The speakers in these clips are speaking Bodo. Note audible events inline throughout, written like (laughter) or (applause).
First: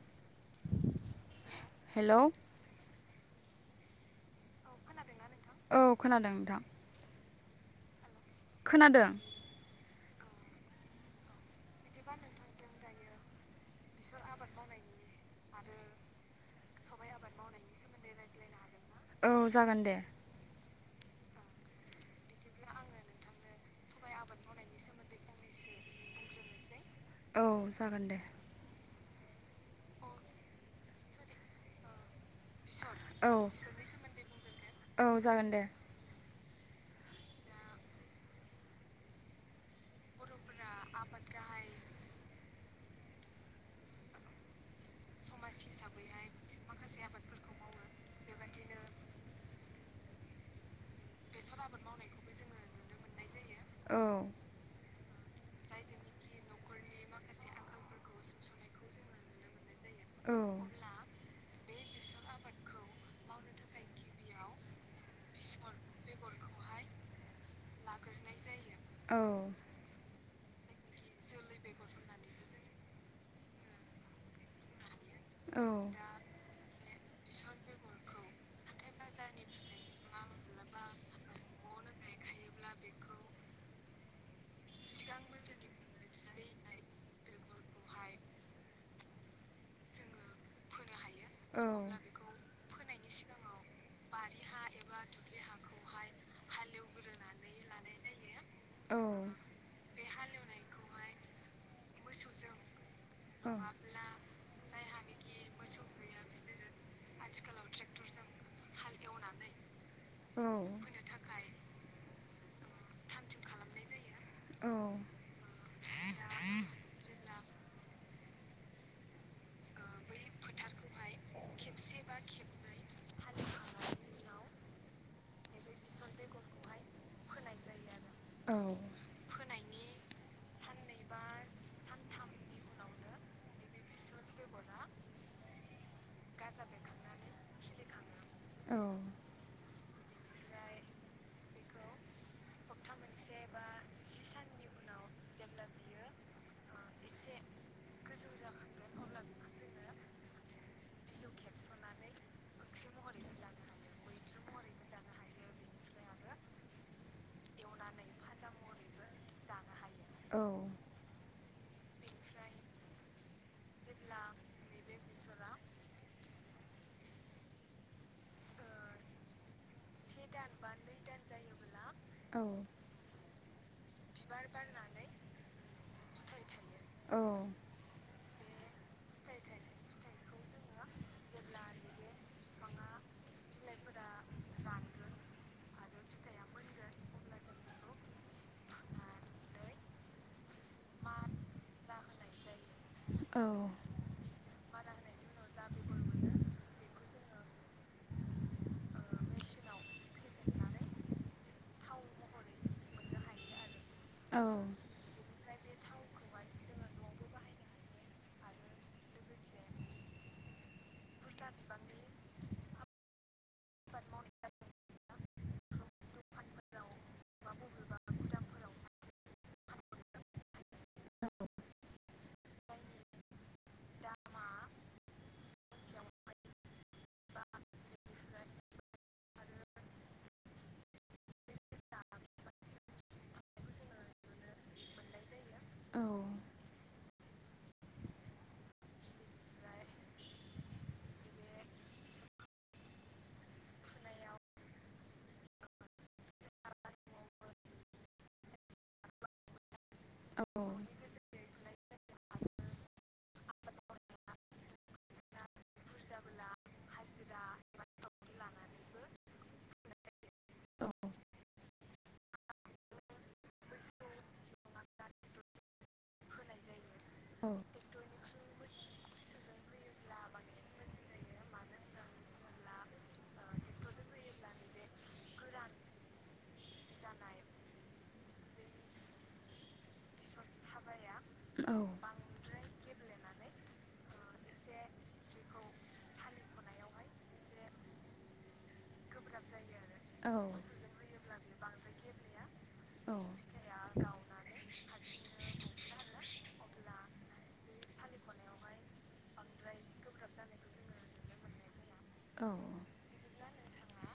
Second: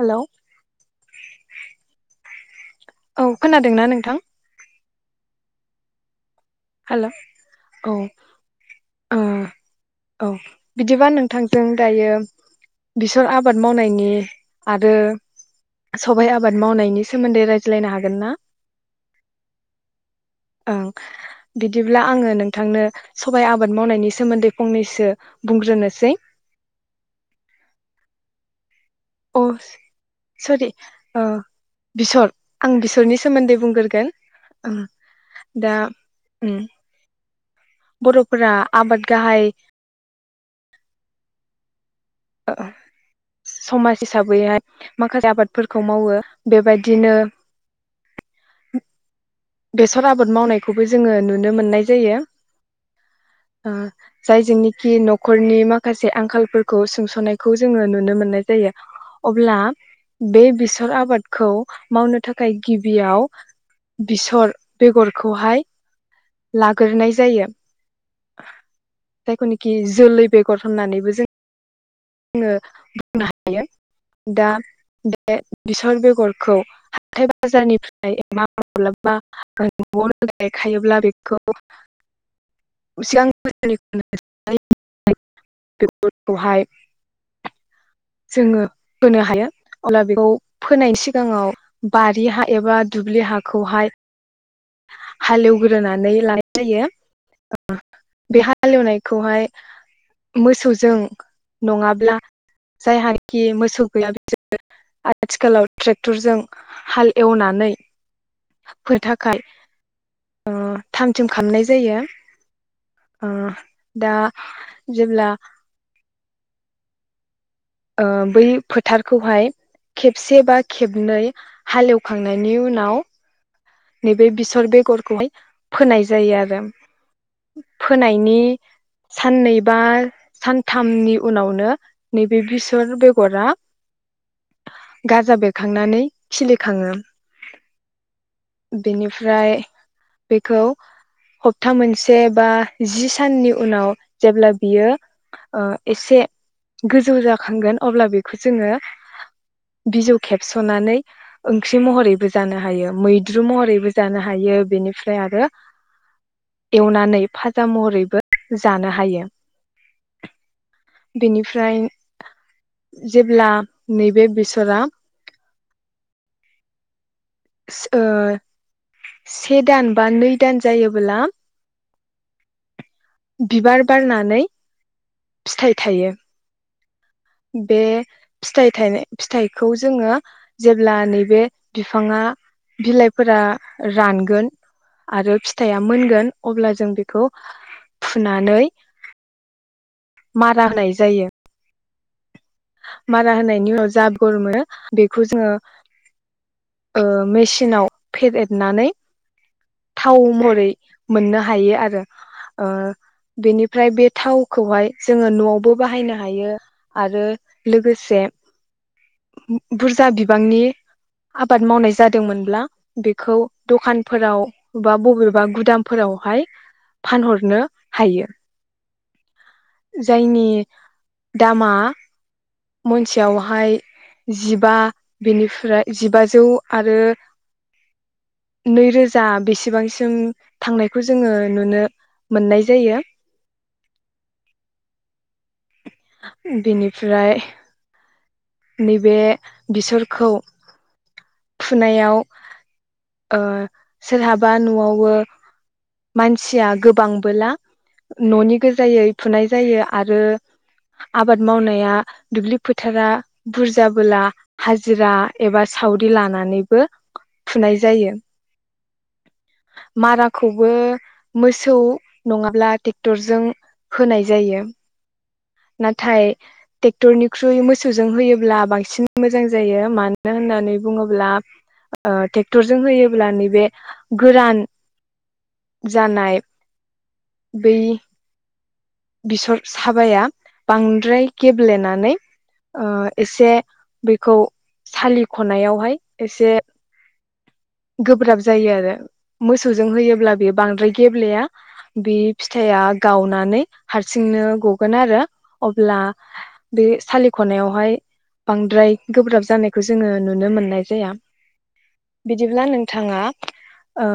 हेल' हेलौ औ खोनादों ना नोंथां औ खोनादों नोंथां हेल' औ खोनादों ओ औ बिदिबा नोंथांजों दायो बेसर आबाद मावनायनि आरो सबाय आबाद मावनायनि सोमोन्दै रायज्लायनो हागोन ना औ जागोन दे ओं बिदिब्ला आङो नोंथांनो सबाइ आबाद मावनायनि सोमोन्दै फंनैसो बुंग्रोनोसै औ जागोन दे अ सरि बिसर आं बिसरनि औ सोमोन्दै बुंग्रोगोन औ जागोन दे दा उम बर'फोरा आबाद गाहाय समाज हिसाबैहाय माखासे आबादफोरखौ मावो बेबायदिनो बेसर आबाद मावनायखौबो जोङो नुनो नुनो मोननाय जायो औ जाय जोंनिखि न'खरनि माखासे आंखालफोरखौ सोंस'नायखौ जोङो नुनो मोननाय जायो अब्ला औ बे बेसर आबादखौ मावनो थाखाय गिबियाव बेसर बेगरखौहाय लाग्रोनाय जायो औ जायखौ नाखि जोलै बेगर होननानैबो जों जोङो बुंनो हायो दा बे औ बेसर बेगरखौ हाइ बाजारनिफ्राय मा माब्लाबा न'आवनो गायखायोब्ला बेखौ खौ सिगां बोसोरनिखौनो (unintelligible) खौहाय जोङो होनो हायो अब्ला बेखौ फोनाय सिगां जोंङो बारि हा एबा दुब्लि हाखौहाय हालेवग्रोनानै लानाय जायो बे हालेवनायखौहाय मोसौजों नङाब्ला जायहााखि मोसौ गैया बिसोरो आथिखालाव ट्रेक्टरजों हाल एवनानै फोथारखौ (inaudible) अ थाम थिम खालामनाय जायो जायो दा जेब्ला ओ बै फोथारखौहाय खेबसे बा खेबनै हालेवखांनायनि उनाव नैबे बेसर बेगरखौहाय फोनाय जायो आरो फोनायनि साननै बा सानथामनि उनावनो नैबे बेसर बेगरा गाजा बेरखांनानै खिलिखाङो खिलि खाङो बेनिफ्राय बेखौ हप्ता मोनसे बा जि साननि उनाव जेब्ला बियो ओ एसे गोजौ जाखांगोन अब्ला बेखौ जोङो बिजौ खेबस'नानै ओंख्रि महरैबो जानो हायो मैद द्रु महरैबो जानो हायो बेनिफ्राय आरो एवनानै फाजा महरैबो जानो हायो औ बेनिफ्राय जेब्ला नैबे बेसरा ओ से दान बा नै दान जायोबोला औ बिबार बारनानै फिथाइ थायो बे फिथाय थानाय फिथाइखौ जोङो जेब्ला नैबे बिफाङा बिलाइफोरा रानगोन आरो फिथाइया मोनगोन अब्ला जों बेखौ फुनानै मारा होनाय जायो मारा होनायनि उनाव जाबोर मोनो बेखौ जोङो मेसिनाव फेदेदनानै थाव महरै मोननो हायो आरो ओ बेनि ओमफ्राय बे थावखौहाय जोङो न'आव बो बाहायनो हायो आरो लोगोसे बुरजा बिबांनि आबाद मावनाय जादोंमोनब्ला बेखौ दखानफोराव बा बबेबा गुदामफोरावहाय फानहरनो हायो जायनि दामा मनसेयावहाय जिबा बेनिफ्राय जिबाजौ आरो नैरोजा बेसेबांसिम थांनायखौ जोङो नुनो मोननाय जायो बिनि ओमफ्राय नैबे बिसरखौ फुनायाव ओ सोरहाबा न'आवबो मानसिया गोबांबोला न'नि गोजायै फुनाय जायो आरो आबाद मावनाया दुब्लि फोथारा बुरजाबोला हाजिरा एबा सावद लानानैबो फुनाय जायो माराखौबो मोसौ नङाब्ला ट्रेक्टरजों होनाय जायो नाथाय ट्रेक्टरनिख्रुय मोसौजों होयोब्ला बांसिन मोजां जायो मानो होननानै अब्ला ट्रेक्टरजों होयोब्ला ओ नैबे गोरान जानाय बै बिसर साबाया बांद द्राय गब्लेनानै एसे बेखौ सालिख'नायावहाय एसे गोब्राब जायो आरो मो मोसौजों होयोब्ला बेयो बांद्राय औ गेब्लेया औ औ बिफ फिथाइआ औ गावनानै हारसिंनो ग बोन आरो अब्ला बे सालिखनायावहाय बांद्राय गोब्राब जानायखौ जोङो नुनो मोननाय जाया अब्ला औ बिदिब्ला नोंथाङा ओ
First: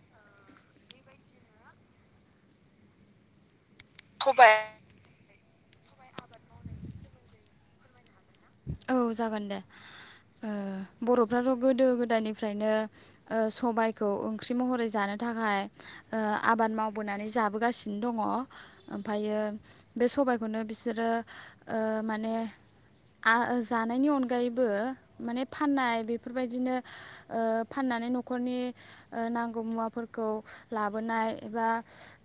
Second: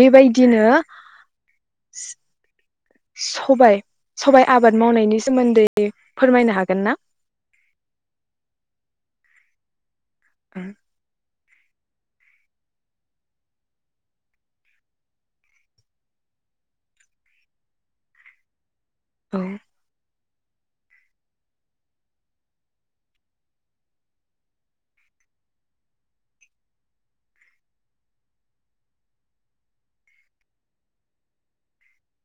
बेबायदिनो सबाय सबाइ आबाद मावनायनि सोमोन्दै फोरमायनो हागोन ना औ जागोन दे ओ आरो (unintelligible) बरफ्राथ' गोदो गोदायनिफ्रायनो ओ सबायखौ ओंख्रि महरै जानो थाखाय ओ आबाद मावबोनानै जाबोगासिनो दङ ओमफायो बे सबायाइखौ खौनो बिसोरो ओ माने आं जानायनि अनगायैबो माने फाननाय बेफोरबायदिनो ओ फाननानै न'खरनि ओ नांगौ मुवाफोरखौ लाबोनाय एबा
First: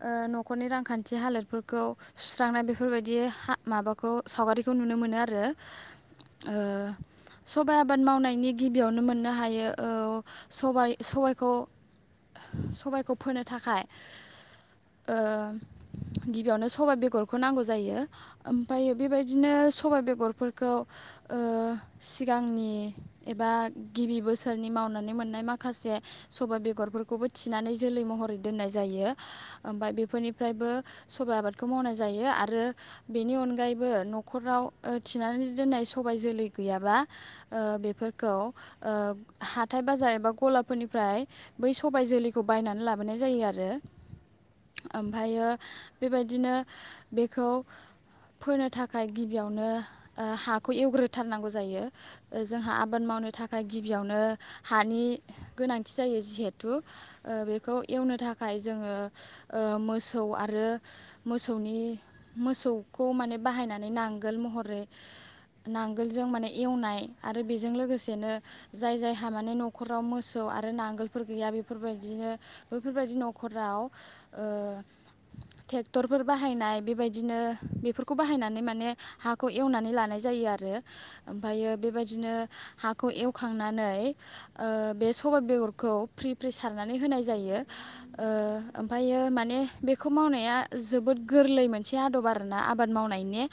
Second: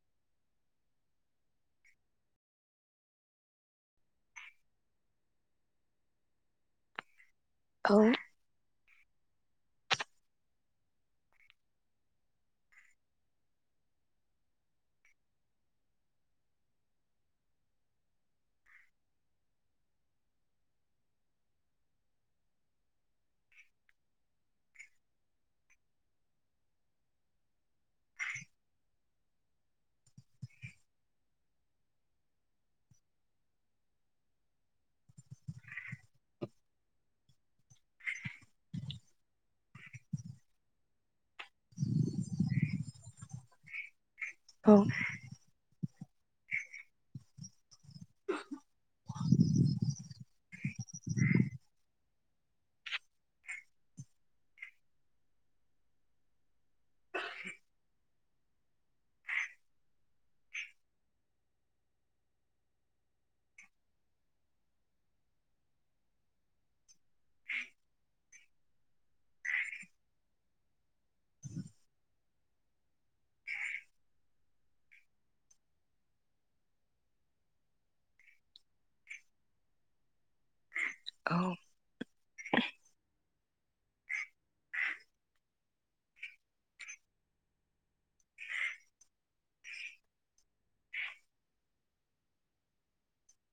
ओ न'खरनि रांखान्थि हालोदफोरखौ सुस्रांनाय बेफोरबायदि माबाखौ सावगारिखौ नुनो मोनो आरो ओ सबाय आबाद मावनायनि गिबि गिबियावनो मोननो हायो ओ सबाय- सबाइखौ सबायखौ फोनो थाखाय ओ गिबियावनो सबाइ बेगरखौ नांगौ जायो ओमफाय बेबायदिनो सबाइ बेगर फोरफोरखौ ओ सिगांनि एबा गिबि बोसोरनि मावनानै मोननाय माखासे सबाय बेगरफोरखौबो थिनानै जोलै महरै दोननाय जायो ओमफाय बेफोरनिफ्रायबो सबाइ आबादखौ मावनाय जायो आरो बेनि अनगायैबो न'खराव ओ थिनानै दोननाय सबाय जोलै गैयाबा ओ बेफोरखौ ओ हाथाय बाजार एबा गलाफोरनिफ्राय बै सबाय जोलैखौ बायनानै लाबोनाय जायो आरो औ ओमफायो बेबायदिनो बेखौ फोनो थाखाय गिबियावनो ओ हाखौ एवग्रोथारनांगौ जायो जोंहा आबाद मावनो थाखाय गिबियावनो हानि गोनांथि जायो जिहेथु ओ बेखौ एवनो थाखाय जोङो ओ मोसौ आरो मोसौनि मोसौखौ माने बाहायनानै नांगोल महरै नांगोलजों माने एवनाय आरो बेजों लोगोसेनो जाय जायहा माने न'खराव मोसौ आरो नांगोलफोर गैया बेफोरबायदिनो बैफोरबायदि न'खराव ओ थेक्टरफोर बाहायनाय बेबायदिनो बेफोरखौ बाहायनानै माने हाखौ एवनानै लानाय जायो आरो औ ओमफायो बेबायदिनो हाखौ एवखांनानै ओ बे सबाइ बेगरखौ फ्रि फ्रि सारनानै होनाय जायो ओ ओमफायो माने बेखौ मावनाया जोबोद गोरलै मोनसे आदब आरोना आबाद मावनायनि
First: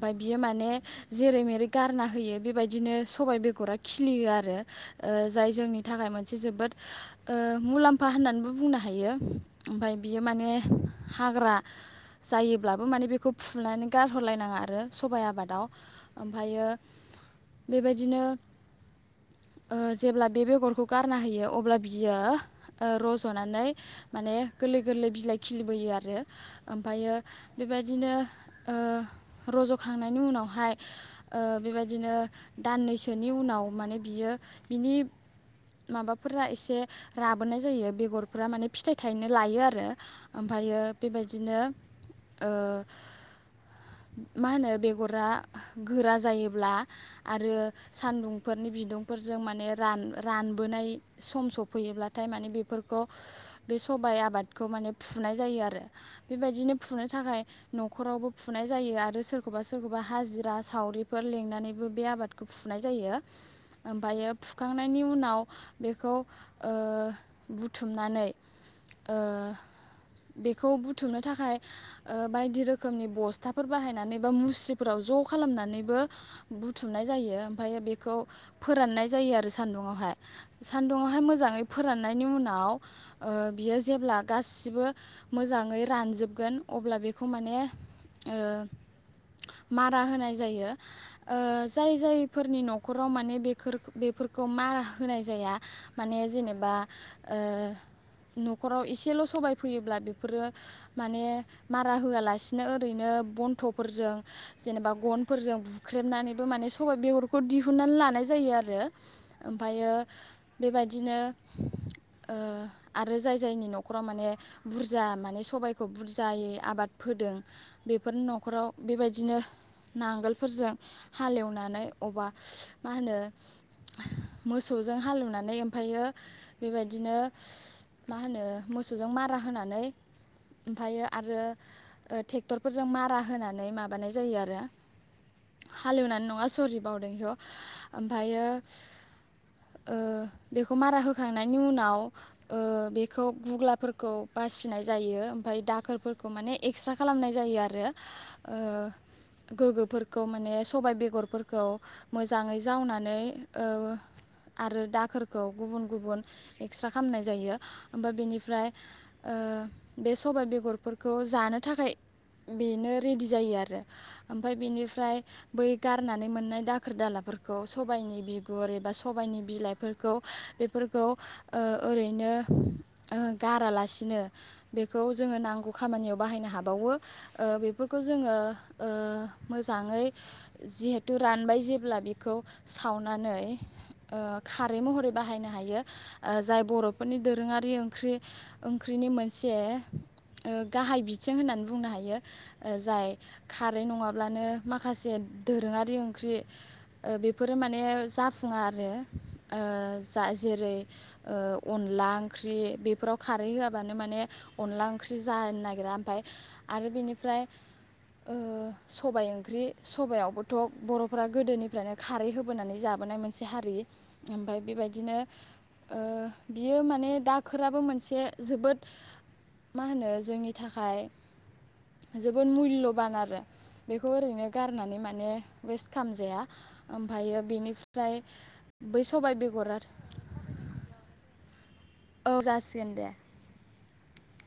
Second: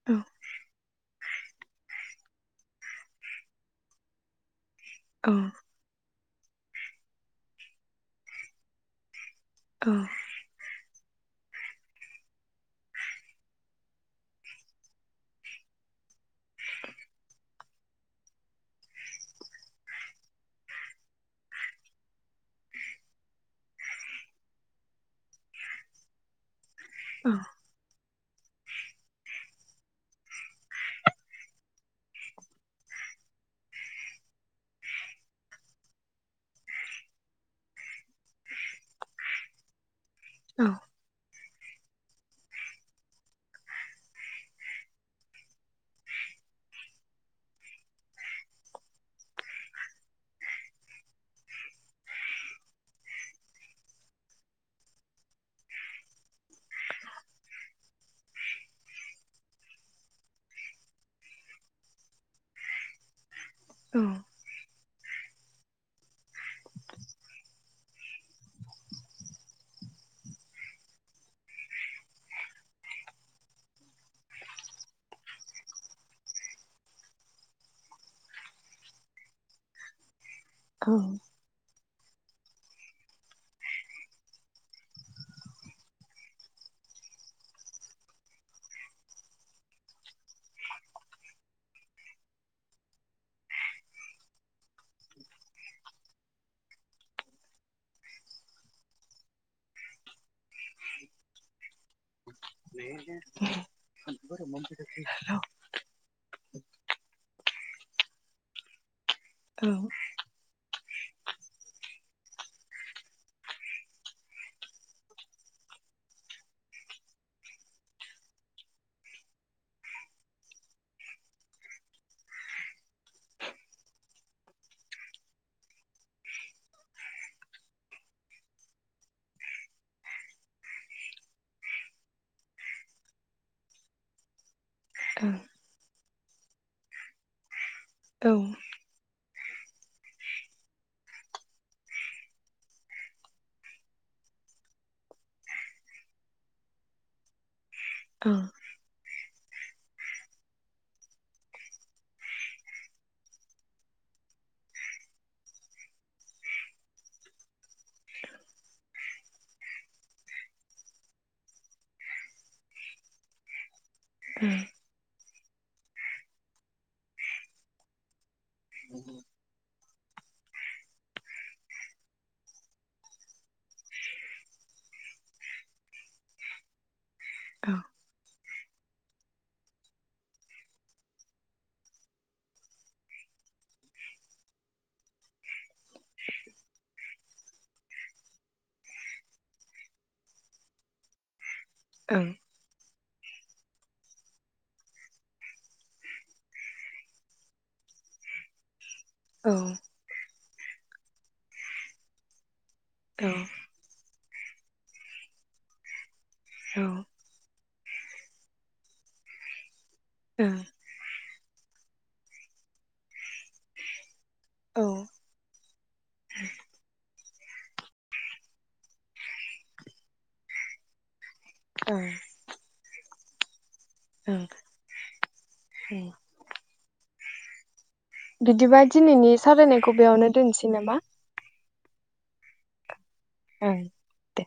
फाय बियो माने जेरै मेरै गारना होयो बेबायदिनो सबाइ बेगरा खिलियो आरो ओ औ जाय जोंनि थाखाय मोन से जोबोद मुलाम्फा होननानैबो बुंनो हायो ओमफाय बियो माने हाग्रा जायोब्लाबो माने बेखौ फुनानै गारहरलायनाङा आरो सबाइ आबादाव ओमफायो बेबायदिनो ओ जेब्ला बे बेगरखौ गारना होयो अब्ला बियो रज'नानै माने गोरलै गोरलै बिलाइ खिलिबोयो आरो ओमफायो बेबायदिनो ओ रज'खांनायनि उनावहाय ओ बेबायदिनो दाननैसोनि उनाव माने बियो बिनि माबाफोरा एसे राबोनाय जायो बेगरफोरा माने फिथाइ थायनो लायो आरो औ ओमफायो बेबायदिनो ओ मा होनो बेगरा गोरा जायोब्ला आरो सान्दुंफोरनि बिदुंफोरजों माने रान-रानबोनाय सम सफैयोब्लाथाय माने बेफोरखौ बे सबाइ आबादखौ माने फुनाय जायो आरो बेबायदिनो फुनो थाखाय न'खरावबो फुनाय जायो आरो सोरखौबा सोरखौबा हाजिरा सावरिफोर लेंनानैबो बे आबादखौ फुनाय जायो औ ओमाफायो फुखां नायनि उनाव बेखौ ओ बुथुमनानै ओ बेखौ बुथुमनो थाखाय बायदि रोखोमनि बसथा फिथाफोर बाहायनानै बा मुस्रिफोराव ज' खालामनानैबो बुथुमनाय जायो ओमफायो बेखौ फोराननाय जायो आरो सान्दुं आवहाय सान्दुङावहाय मोजाङै फोराननायनि उनाव ओ बियो जेब्ला गासिबो मोजाङै रानजोबगोन अब्ला बेखौ माने ओ मारा होनाय जायो ओ जाय जायफोरनि न'खराव माने बे बेफोरखौ मारा होनाय जाया माने जेनेबा ओ न'खराव एसेल' सबाय फोयोब्ला बेफोरो माने मारा होआलासिनो ओरैनो बनथ'फोरजों जेनेबा औ गनफोरजों बुख्रेबनानै बो माने सबाइ बेगरखौ दिहुनन्नानै लानाय जायो आरो ओमफ्रायो बेबायदिनो आरो जाय जायनि न'खराव माने बुरजा माने सबाइखौ बुरजायै आबाद फोदों बेफोरनि न'खराव बेबायदिनो नांगोलफोरजों हालेवनानै अबा मा होनो मोसौजों हालेवनानै ओमफ्रायो बेबायदिनो मा होनो मोसौजों मारा होनानै ओमफ्रायो आरोे टेक्टरफोरजों मारा होनानै माबानाय जायो आरो हालेवनानै नङा सरिबावदों बेखौ ओमफायो बेखौ मारा होखांनायनि उनाव बेखौ गुग्लाफोरखौ बासिनाय जायो ओमफ्राय दाखोरफोरखौ माने एक्सट्रा खालामनाय जायो आरो औ ओ गोग्गोफोरखौ माने सबाय बेगरफोरखौ मोजाङै जावनानै आरो दाखोरखौ गुबुन गुबुन एक्सट्रा खालामनाय जायो ओमफ्राय बेनिफ्राय बे सबाय बेगरफोरखौ जानो थाखाय बेनो रेडि जायो आरो ओमफ्राय बिनिफ्राय बै गारनानै मोननाय दाखोर दालाफोरखौ सबायनि बिगुर एबा सबायनि बिलायफोरखौ बेफोरखौ ओ ओरैनो गारालासिनो बेखौ जोंङो नांगौ खामानियाव बाहायनो हाबावो औ बेफोरखौ जोङो मोजाङै जिहेथु रानबाय जेब्ला बेखौ सावनानै खारै महरै बाहायनो हायो जाय बर'फोरनि दोरोङारि ओंख्रि ओंख्रिनि मोनसे गाहाय बिथिं होननानै बुंनो हायो औ जाय खारै नङाब्लानो माखासे दोरोङारि ओंख्रि बेफोरो माने जाफुङा आरो ओ जाजेर जेरै अनला ओंख्रि बेफोराव खारै बिदिबा होआबानो माने अनला ओंख्रि जानो नागिरा ओमफफ्राय आरो बेनिफ्राय सबाय ओंख्रि सबायावबोथ' बर' फोरा गोदोनिफ्रायनो खारै होबोनानै जाबोनाय मोनसे हारि ओमफ्राय बेबायदिनो बियो माने दाखोराबो मोनसे जोबोद मा होनो जोंनि थाखाय जोबोर मुल्य' बान आरो बेखौ ओरैनो गारनानै माने माने वेस्ट खालामजाया ओमफ्रायो बेनिफ्राय बिदिबा बै दिनैनि सबाइ बेगरा सावरायनायखौ बेयावनो दोनसै नामा औ जासिगोन दे ओं दे